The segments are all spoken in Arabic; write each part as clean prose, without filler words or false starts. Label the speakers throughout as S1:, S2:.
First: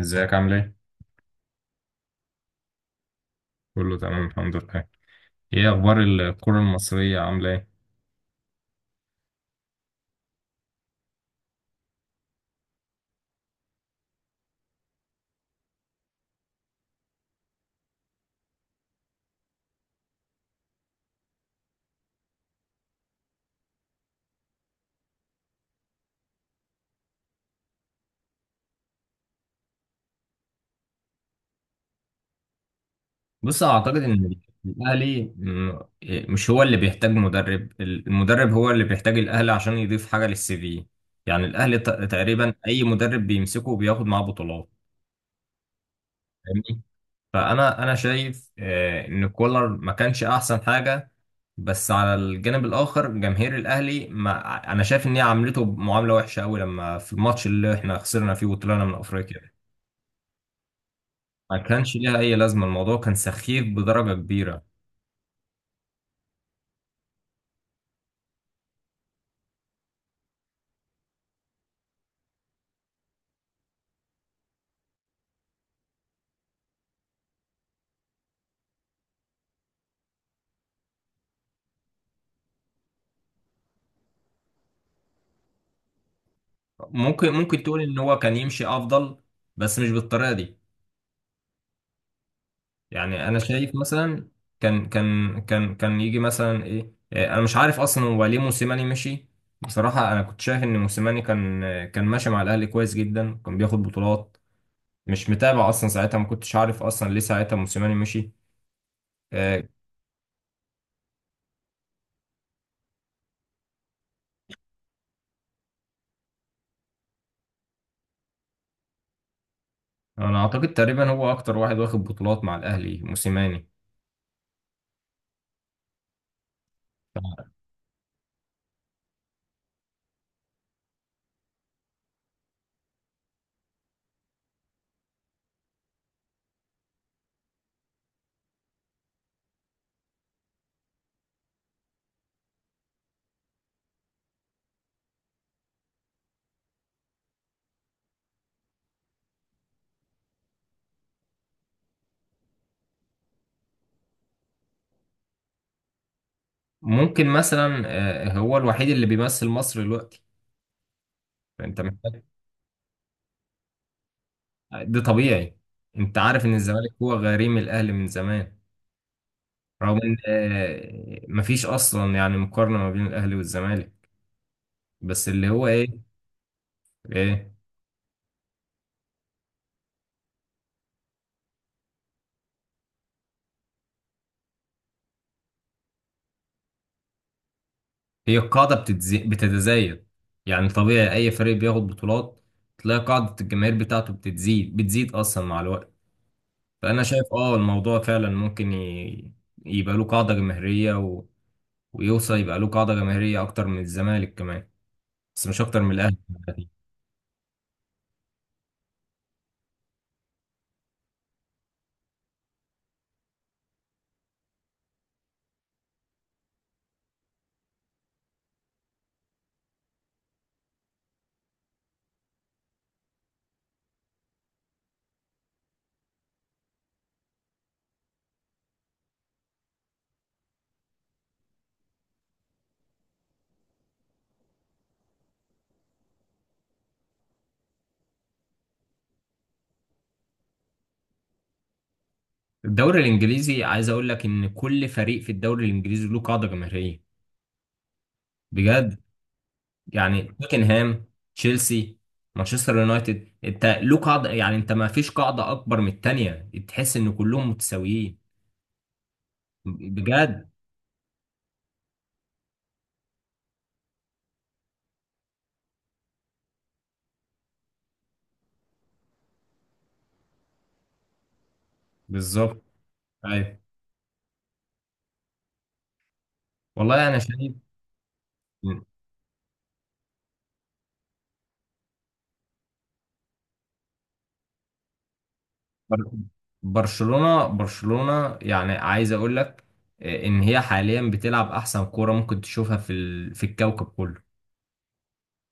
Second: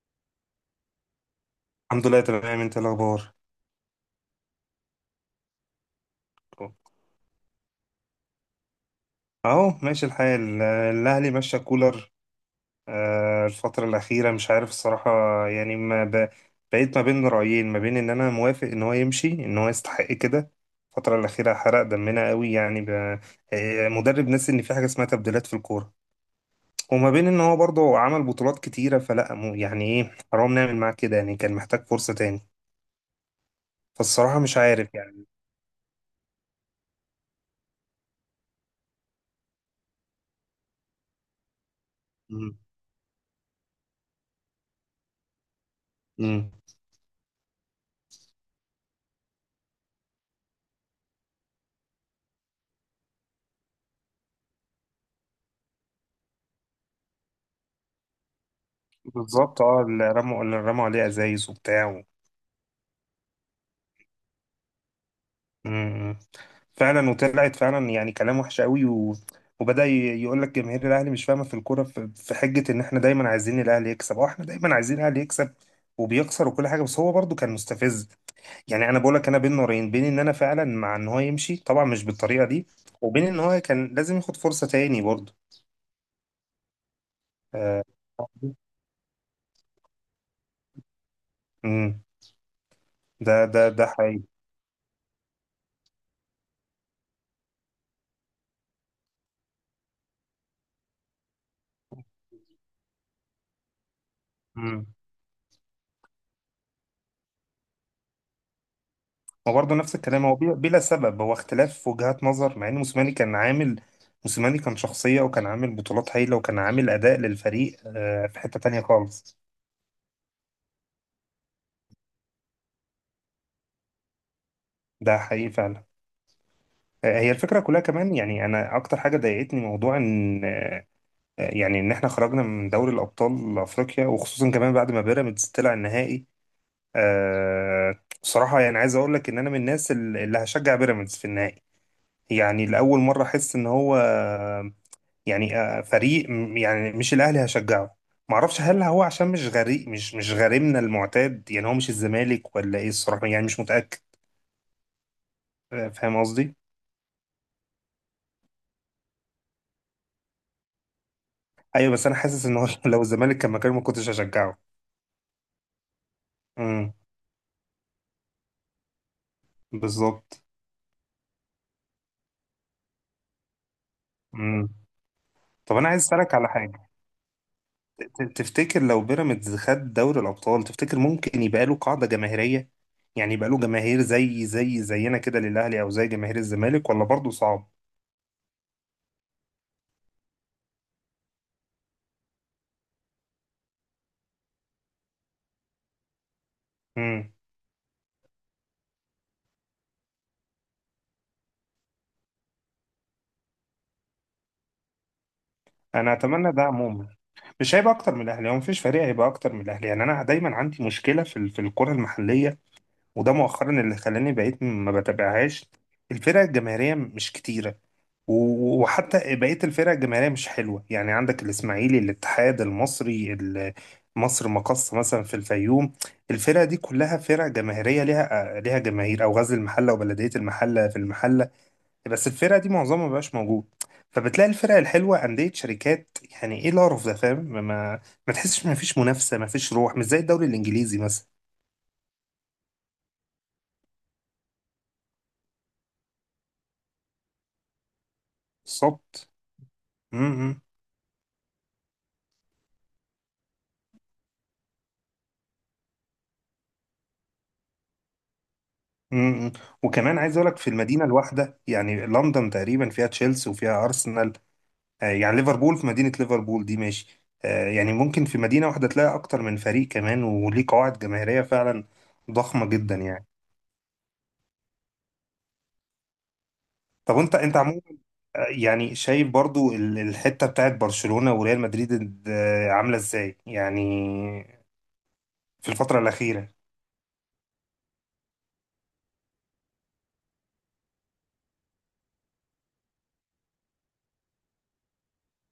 S1: ازيك عامل ايه؟
S2: الحمد لله، تمام. انت إيه الاخبار؟
S1: كله تمام الحمد لله. ايه اخبار الكرة المصرية عاملة ايه؟
S2: اهو ماشي الحال. الاهلي ماشي كولر. الفتره الاخيره مش عارف الصراحه. يعني ما ب... بقيت ما بين رايين، ما بين ان انا موافق ان هو يمشي، ان هو يستحق كده. الفتره الاخيره حرق دمنا قوي، يعني ب... آه، مدرب ناسي ان في حاجه اسمها تبديلات في الكوره. وما بين ان هو برضه عمل بطولات كتيره، يعني ايه، حرام نعمل معاه كده، يعني كان محتاج فرصه تاني.
S1: بص اعتقد ان
S2: فالصراحه مش عارف
S1: الاهلي
S2: يعني.
S1: م- مش هو اللي بيحتاج مدرب، المدرب هو اللي بيحتاج الاهلي عشان يضيف حاجه للسي في. يعني الاهلي تقريبا
S2: مم.
S1: اي مدرب بيمسكه بياخد معاه بطولات.
S2: مم.
S1: فاهمني. فانا شايف ان كولر ما كانش احسن حاجه. بس على الجانب الاخر جماهير الاهلي، ما انا شايف ان هي عاملته معامله وحشه قوي لما في الماتش اللي احنا خسرنا فيه وطلعنا من افريقيا.
S2: بالظبط، اه، اللي رموا عليه ازايز
S1: ما كانش
S2: وبتاع.
S1: ليها اي لازمه، الموضوع كان سخيف بدرجه كبيره.
S2: مم. فعلا، وطلعت فعلا يعني كلام وحش قوي. و... وبدأ يقول لك جماهير الاهلي مش فاهمه في الكوره، في حجه ان احنا دايما عايزين الاهلي يكسب، اه، احنا دايما عايزين الاهلي يكسب وبيخسر وكل حاجه، بس هو برضو كان مستفز. يعني انا بقول لك انا بين نارين، بين ان انا فعلا مع ان هو يمشي، طبعا مش بالطريقه دي، وبين ان هو كان لازم ياخد فرصه تاني برضو.
S1: ممكن تقول
S2: آه.
S1: ان هو كان يمشي افضل، بس مش بالطريقه دي.
S2: مم.
S1: يعني
S2: ده
S1: انا
S2: ده
S1: شايف
S2: ده حقيقي.
S1: مثلا كان يجي مثلا ايه إيه، انا مش عارف اصلا هو ليه موسيماني مشي. بصراحه انا كنت شايف ان موسيماني كان كان ماشي مع الاهلي كويس جدا، كان بياخد بطولات. مش متابع اصلا ساعتها، ما كنتش عارف اصلا ليه ساعتها موسيماني مشي.
S2: هو
S1: آه،
S2: برضه نفس الكلام، هو بلا سبب، هو اختلاف وجهات نظر، مع ان موسيماني كان عامل. موسيماني كان شخصية، وكان عامل بطولات هايلة، وكان عامل أداء للفريق في حتة تانية خالص.
S1: انا اعتقد تقريبا هو اكتر واحد واخد بطولات مع الاهلي موسيماني.
S2: ده حقيقي فعلا. هي الفكرة كلها كمان، يعني أنا أكتر حاجة ضايقتني موضوع إن يعني إن إحنا خرجنا من دوري الأبطال أفريقيا، وخصوصا كمان بعد ما بيراميدز طلع النهائي. بصراحة يعني عايز أقول لك إن أنا من الناس اللي هشجع بيراميدز في النهائي. يعني لأول مرة أحس إن هو، يعني فريق يعني مش الاهلي هشجعه. معرفش هل هو عشان مش غريب، مش غريمنا المعتاد، يعني هو مش الزمالك ولا ايه الصراحه، يعني مش متاكد. فاهم قصدي.
S1: ممكن مثلا هو الوحيد اللي بيمثل مصر دلوقتي، فانت
S2: ايوه، بس انا
S1: محتاج.
S2: حاسس ان هو لو الزمالك كان مكانه ما كنتش هشجعه.
S1: ده طبيعي، انت عارف ان
S2: امم.
S1: الزمالك هو غريم الاهلي من زمان. رغم ان
S2: بالظبط.
S1: مفيش اصلا يعني مقارنة ما بين الاهلي والزمالك،
S2: امم.
S1: بس اللي هو
S2: طب انا عايز
S1: ايه.
S2: اسالك على حاجه.
S1: ايه.
S2: تفتكر لو بيراميدز خد دوري الابطال، تفتكر ممكن يبقى له قاعده جماهيريه؟ يعني يبقى له جماهير زي زينا كده للاهلي، او زي جماهير الزمالك، ولا برضه صعب؟
S1: بتتزايد. يعني طبيعي اي فريق بياخد بطولات تلاقي قاعدة الجماهير بتاعته بتتزيد، بتزيد اصلا مع الوقت. فانا شايف
S2: امم.
S1: اه الموضوع فعلا يبقى له قاعدة جماهيرية، ويوصل يبقى له قاعدة جماهيرية أكتر من الزمالك كمان، بس مش أكتر من
S2: انا
S1: الأهلي.
S2: اتمنى ده عموما. مش هيبقى اكتر من الاهلي، هو مفيش فريق هيبقى اكتر من الاهلي. يعني انا دايما عندي مشكله في في الكره المحليه. وده مؤخرا اللي خلاني بقيت ما بتابعهاش. الفرق الجماهيريه مش كتيره. وحتى بقيه الفرق الجماهيريه مش حلوه، يعني عندك الاسماعيلي، الاتحاد المصري، مصر مقص مثلا في الفيوم. الفرق دي كلها فرق جماهيريه، ليها ليها جماهير، او غزل المحله وبلديه المحله في المحله. بس الفرق دي معظمها مبقاش موجود. فبتلاقي الفرق الحلوه انديه شركات، يعني ايه القرف ده، فاهم؟ ما تحسش، ما فيش منافسه، ما فيش روح، مش زي الدوري الانجليزي مثلا.
S1: الدوري الإنجليزي عايز أقول لك إن كل فريق في الدوري الإنجليزي له قاعدة جماهيرية، بجد.
S2: بالظبط.
S1: يعني
S2: امم. امم.
S1: توتنهام، تشيلسي، مانشستر يونايتد، أنت له قاعدة، يعني أنت ما فيش قاعدة أكبر من التانية، تحس إن كلهم متساويين،
S2: إمم، إمم. وكمان عايز
S1: بجد.
S2: اقول لك، في المدينه الواحده يعني لندن تقريبا فيها تشيلسي وفيها ارسنال. يعني ليفربول في مدينه ليفربول دي ماشي. يعني ممكن في مدينه واحده تلاقي اكتر من فريق كمان، وليه قواعد جماهيريه فعلا
S1: بالظبط.
S2: ضخمه جدا يعني.
S1: أيوه. والله
S2: طب
S1: أنا
S2: انت
S1: شايف.
S2: انت عموما، يعني شايف برضو الحتة بتاعت برشلونة وريال مدريد عاملة ازاي يعني في الفترة
S1: بر-
S2: الأخيرة.
S1: برشلونة يعني عايز اقول لك ان هي حاليا بتلعب احسن كورة ممكن تشوفها في الكوكب كله.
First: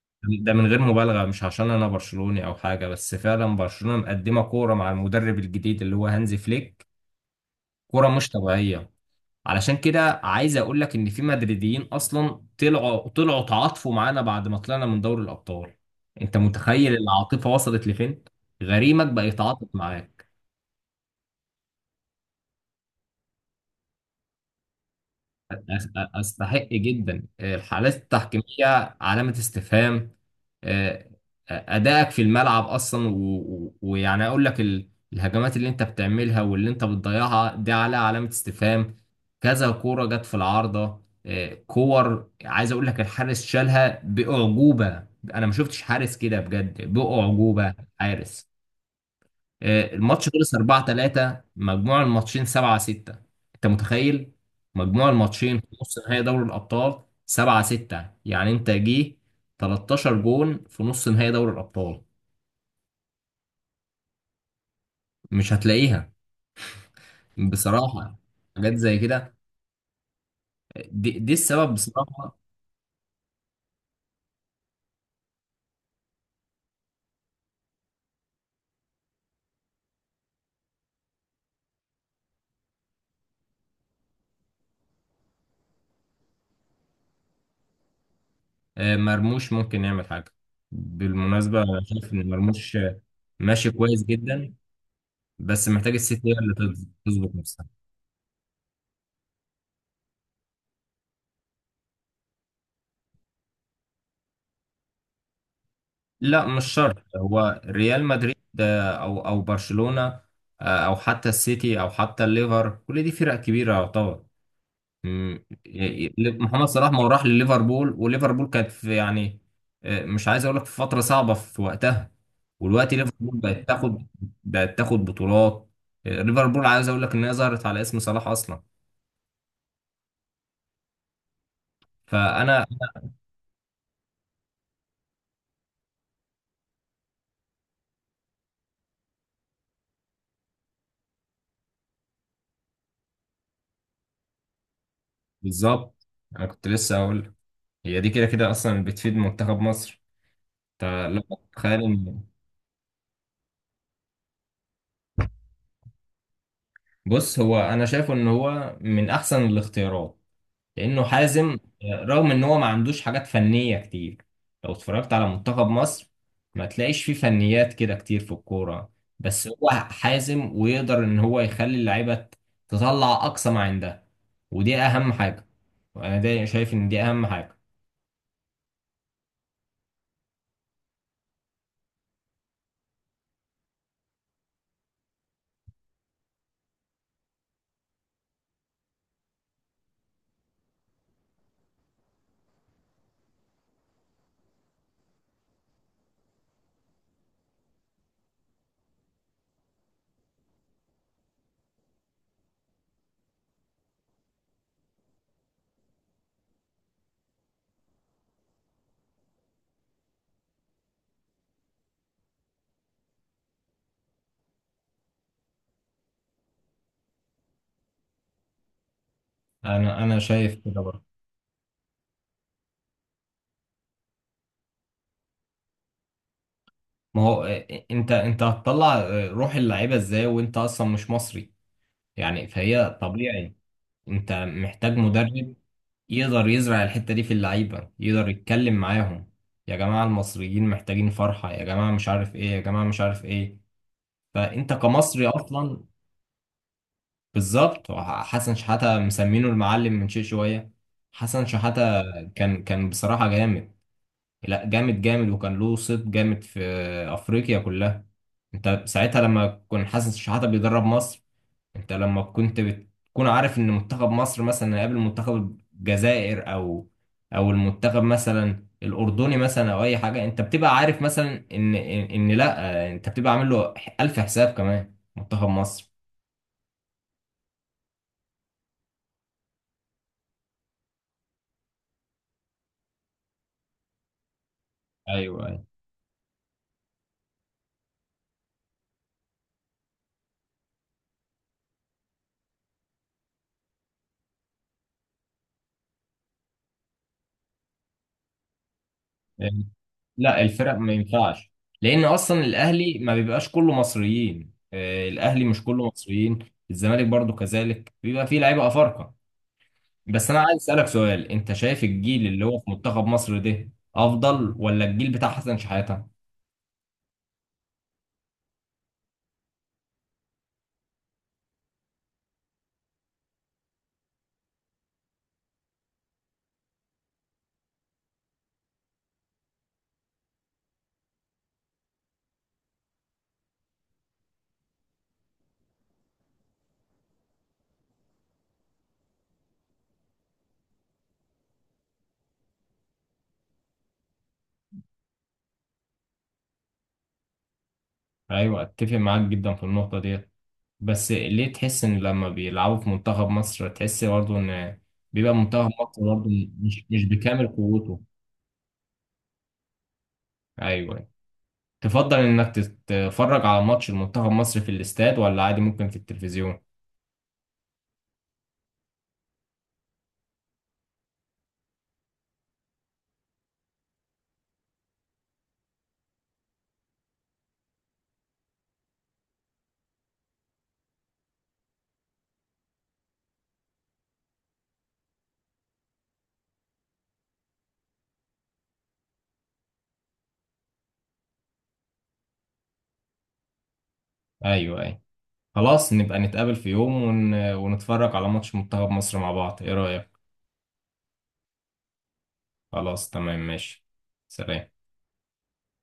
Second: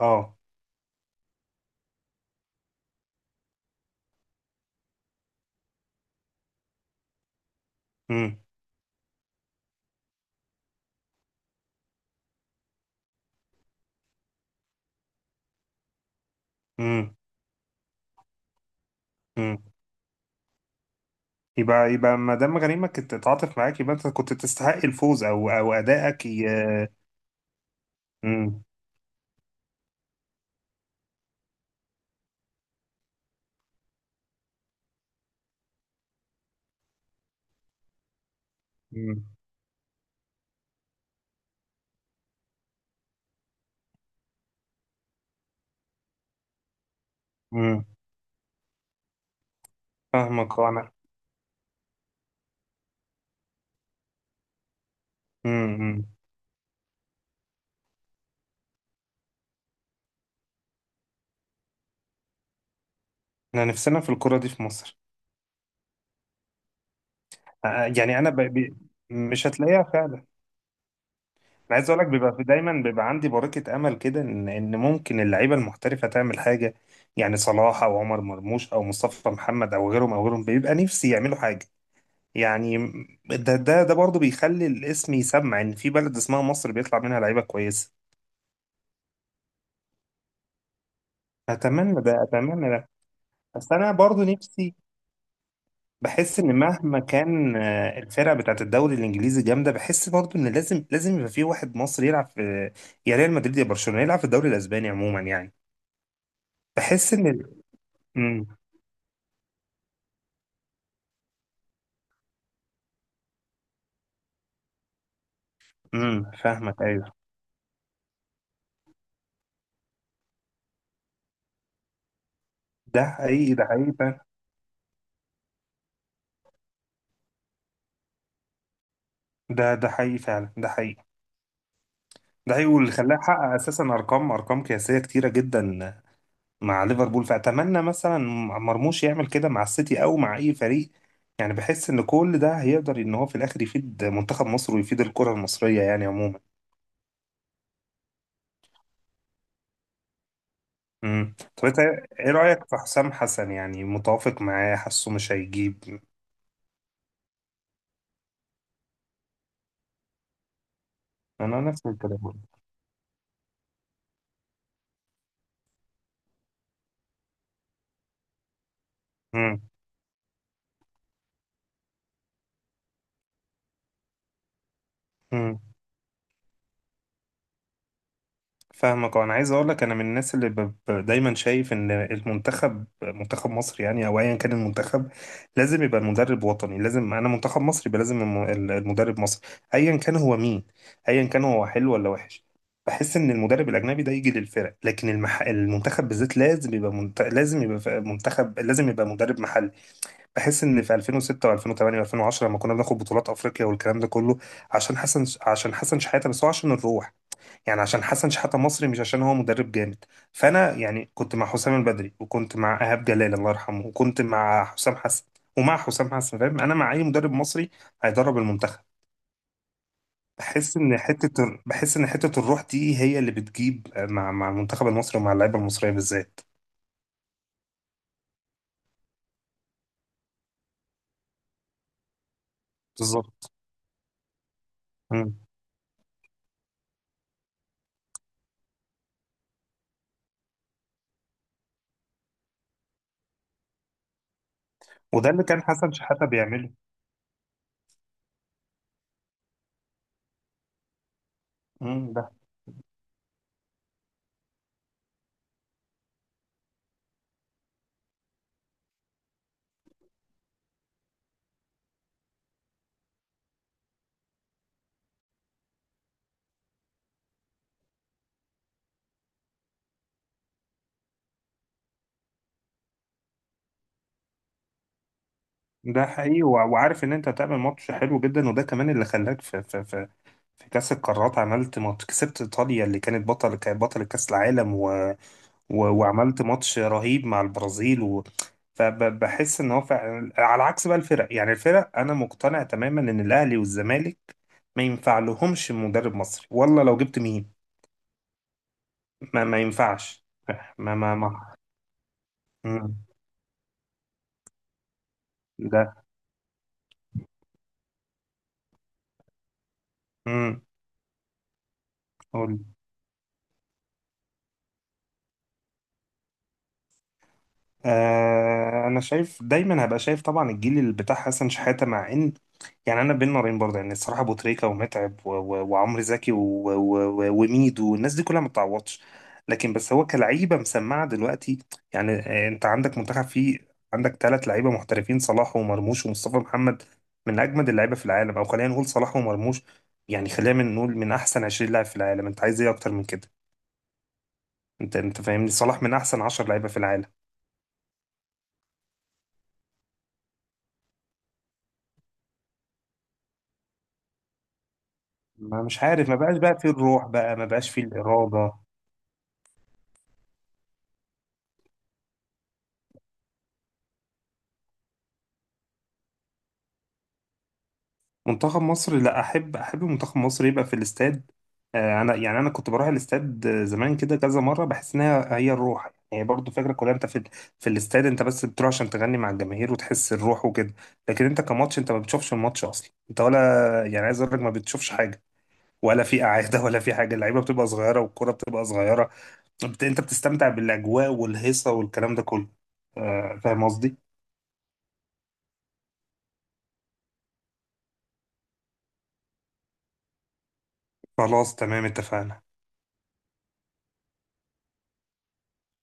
S2: اه.
S1: ده من غير مبالغة، مش عشان انا برشلوني او حاجة، بس فعلا برشلونة مقدمة كورة مع المدرب الجديد اللي هو هانزي فليك، كورة مش
S2: امم.
S1: طبيعية. علشان كده عايز اقول لك ان في مدريديين اصلا طلعوا تعاطفوا معانا بعد ما طلعنا من دوري الابطال. انت متخيل
S2: امم.
S1: العاطفة وصلت لفين؟ غريمك بقى
S2: امم.
S1: يتعاطف معاك.
S2: يبقى يبقى ما دام غريمك كنت تتعاطف معاك، يبقى انت كنت تستحق الفوز، او او ادائك.
S1: أستحق جدا، الحالات
S2: امم.
S1: التحكيمية علامة استفهام. آه، أدائك في الملعب أصلا، ويعني أقول لك الهجمات اللي أنت بتعملها واللي أنت بتضيعها دي عليها علامة استفهام.
S2: امم.
S1: كذا كورة جت في العارضة. كور، عايز أقول لك الحارس شالها بأعجوبة. أنا ما شفتش حارس كده بجد، بأعجوبة.
S2: امم.
S1: حارس. الماتش خلص
S2: فاهمك.
S1: 4
S2: انا.
S1: 3، مجموع الماتشين 7 6. انت متخيل مجموع الماتشين في
S2: امم.
S1: نص
S2: امم.
S1: نهائي دوري الابطال 7 6؟ يعني انت جه 13 جون في نص نهائي دوري الابطال،
S2: احنا نفسنا في الكرة دي في مصر.
S1: مش هتلاقيها. بصراحة،
S2: يعني انا.
S1: حاجات زي كده.
S2: مش هتلاقيها فعلا.
S1: دي السبب
S2: انا عايز اقول لك، بيبقى
S1: بصراحة.
S2: في دايما بيبقى عندي بركه امل كده، ان ان ممكن اللعيبه المحترفه تعمل حاجه. يعني صلاح او عمر مرموش او مصطفى محمد او غيرهم او غيرهم، بيبقى نفسي يعملوا حاجه يعني، ده برضه بيخلي الاسم يسمع ان في بلد اسمها مصر بيطلع منها لعيبه كويسه.
S1: مرموش ممكن يعمل حاجة. بالمناسبة انا
S2: اتمنى
S1: شايف
S2: ده،
S1: ان
S2: اتمنى
S1: مرموش
S2: ده.
S1: ماشي
S2: بس انا
S1: كويس
S2: برضه
S1: جدا،
S2: نفسي
S1: بس محتاج السيتي هي
S2: بحس
S1: اللي
S2: ان مهما
S1: تظبط
S2: كان
S1: نفسها.
S2: الفرقه بتاعت الدوري الانجليزي جامده، بحس برضه ان لازم يبقى في واحد مصري يلعب في، يا ريال مدريد يا برشلونه، يلعب في الدوري الاسباني عموما يعني.
S1: لا مش شرط
S2: بحس ان.
S1: هو ريال مدريد
S2: امم.
S1: او برشلونة. او حتى السيتي او حتى الليفر، كل دي فرق كبيرة يعتبر.
S2: امم.
S1: محمد
S2: فاهمك.
S1: صلاح ما هو
S2: ايوه،
S1: راح لليفربول، وليفربول كانت في يعني مش عايز اقول لك في فترة صعبة في وقتها، ودلوقتي
S2: ده
S1: ليفربول
S2: حقيقي، ده حقيقي فعلا.
S1: بقت تاخد بطولات. ليفربول عايز اقول لك ان هي ظهرت على اسم صلاح اصلا.
S2: ده حقيقي فعلا، ده حقيقي. ده
S1: فانا.
S2: حقيقي، واللي خلاه يحقق اساسا ارقام قياسيه كتيره جدا مع ليفربول. فاتمنى مثلا مرموش يعمل كده مع السيتي او مع اي فريق. يعني بحس ان كل ده هيقدر ان هو في الاخر يفيد منتخب مصر، ويفيد الكره المصريه يعني
S1: بالظبط.
S2: عموما.
S1: انا كنت لسه اقول هي دي كده كده اصلا بتفيد منتخب مصر، انت
S2: امم.
S1: لو
S2: طب انت
S1: تخيل.
S2: ايه رايك في حسام حسن؟ يعني متوافق معاه؟ حاسه مش هيجيب؟
S1: بص هو انا شايفه ان هو من احسن الاختيارات، لانه حازم.
S2: انا نفس
S1: رغم
S2: الكلام.
S1: ان هو ما عندوش حاجات فنيه كتير، لو اتفرجت على منتخب مصر ما تلاقيش فيه فنيات كده كتير في الكوره، بس هو حازم ويقدر ان هو يخلي اللعيبه تطلع اقصى ما عندها، ودي اهم حاجه.
S2: امم.
S1: انا ده شايف ان دي اهم حاجه.
S2: فاهمك. انا عايز اقول لك، انا من الناس اللي دايما شايف ان المنتخب منتخب مصر، يعني او ايا كان المنتخب، لازم يبقى المدرب وطني. لازم انا منتخب مصر يبقى لازم المدرب مصري، ايا كان هو مين، ايا كان هو حلو ولا وحش. بحس ان المدرب الاجنبي ده يجي للفرق، لكن المنتخب بالذات لازم يبقى منتخب لازم يبقى مدرب محلي. بحس ان في 2006 و2008 و2010 لما كنا بناخد بطولات افريقيا والكلام ده كله، عشان حسن شحاته، بس هو عشان الروح. يعني عشان حسن شحاتة مصري، مش عشان هو مدرب جامد. فانا يعني كنت مع حسام البدري، وكنت مع ايهاب جلال الله يرحمه، وكنت مع حسام حسن، ومع حسام حسن فاهم، انا مع اي مدرب مصري هيدرب المنتخب.
S1: انا شايف كده برضه.
S2: بحس ان حته الروح دي هي اللي بتجيب مع مع المنتخب المصري ومع اللعيبه المصريه بالذات.
S1: ما هو إيه، انت انت هتطلع روح اللعيبه ازاي وانت اصلا مش مصري؟ يعني فهي
S2: بالظبط.
S1: طبيعي. انت محتاج
S2: مم.
S1: مدرب يقدر يزرع الحتة دي في اللعيبة، يقدر يتكلم معاهم، يا جماعة المصريين محتاجين فرحة، يا جماعة مش عارف ايه، يا جماعة مش عارف ايه. فانت كمصري
S2: وده اللي كان
S1: اصلا.
S2: حسن شحاتة بيعمله.
S1: بالظبط. حسن شحاتة مسمينه المعلم من شيء شوية. حسن شحاتة
S2: مم. ده
S1: كان كان بصراحة جامد، لا جامد جامد، وكان له صيت جامد في افريقيا كلها. انت ساعتها لما كان حسن شحاتة بيدرب مصر، انت لما كنت بتكون عارف ان منتخب مصر مثلا هيقابل منتخب الجزائر او او المنتخب مثلا الاردني مثلا او اي حاجه، انت بتبقى عارف مثلا ان ان إن لا، انت بتبقى عامل له الف حساب كمان منتخب مصر.
S2: ده حقيقي، وعارف ان انت هتعمل ماتش حلو جدا، وده كمان اللي خلاك في كأس القارات. عملت ماتش، كسبت إيطاليا اللي كانت بطل كأس العالم. و...
S1: ايوه ايوه.
S2: و... وعملت ماتش رهيب مع البرازيل. و... فبحس ان هو فعلا على عكس بقى الفرق، يعني الفرق انا مقتنع تماما ان الاهلي والزمالك ما ينفع لهمش مدرب مصري، والله لو جبت مين ما ينفعش.
S1: لا الفرق ما
S2: ما ما
S1: ينفعش،
S2: ما
S1: لان اصلا
S2: مم.
S1: الاهلي ما بيبقاش كله مصريين، الاهلي مش كله
S2: ده.
S1: مصريين، الزمالك برضو كذلك بيبقى فيه لعيبه افارقه. بس انا عايز
S2: امم.
S1: اسالك سؤال، انت شايف الجيل اللي هو في منتخب مصر ده افضل ولا الجيل بتاع حسن شحاته؟
S2: آه، انا شايف دايما، هبقى شايف طبعا الجيل اللي بتاع حسن شحاته، مع ان، يعني انا بين نارين برضه يعني الصراحه، ابو تريكه ومتعب وعمرو زكي وميدو والناس دي كلها ما بتعوضش. لكن بس هو كلعيبه مسمعه دلوقتي، يعني انت عندك منتخب فيه، عندك ثلاث لعيبه محترفين، صلاح ومرموش ومصطفى محمد، من اجمد اللعيبه في العالم. او خلينا نقول صلاح ومرموش، يعني خلينا من نقول من احسن 20 لاعب في العالم. انت عايز ايه اكتر من كده؟ انت انت فاهمني، صلاح من احسن 10 لعيبه في العالم.
S1: ايوه اتفق معاك جدا في النقطه ديت، بس ليه تحس ان لما بيلعبوا في منتخب مصر تحس برضه ان بيبقى
S2: ما
S1: منتخب
S2: مش
S1: مصر
S2: عارف، ما
S1: برضه
S2: بقاش بقى فيه
S1: مش
S2: الروح بقى، ما
S1: بكامل
S2: بقاش فيه
S1: قوته؟
S2: الإرادة.
S1: ايوه. تفضل انك تتفرج على ماتش المنتخب مصر في الاستاد ولا عادي ممكن في التلفزيون؟
S2: منتخب مصر، لا، أحب أحب منتخب مصر يبقى في الاستاد. أنا يعني أنا كنت بروح الاستاد زمان كده كذا مرة، بحس إنها هي الروح يعني. هي برضو فكرة كلها، أنت في في الاستاد أنت بس بتروح عشان تغني مع الجماهير وتحس الروح وكده. لكن أنت كماتش، أنت ما بتشوفش الماتش أصلا، أنت ولا، يعني عايز أقول لك ما بتشوفش حاجة. ولا في قعادة ولا في حاجة، اللعيبة بتبقى صغيرة والكرة بتبقى صغيرة. أنت بتستمتع بالأجواء والهيصة والكلام ده كله. فاهم قصدي؟
S1: ايوه ايوه. خلاص نبقى نتقابل في يوم ونتفرج على ماتش منتخب مصر مع بعض، ايه رايك؟
S2: خلاص، تمام، اتفقنا.
S1: خلاص تمام ماشي، سلام.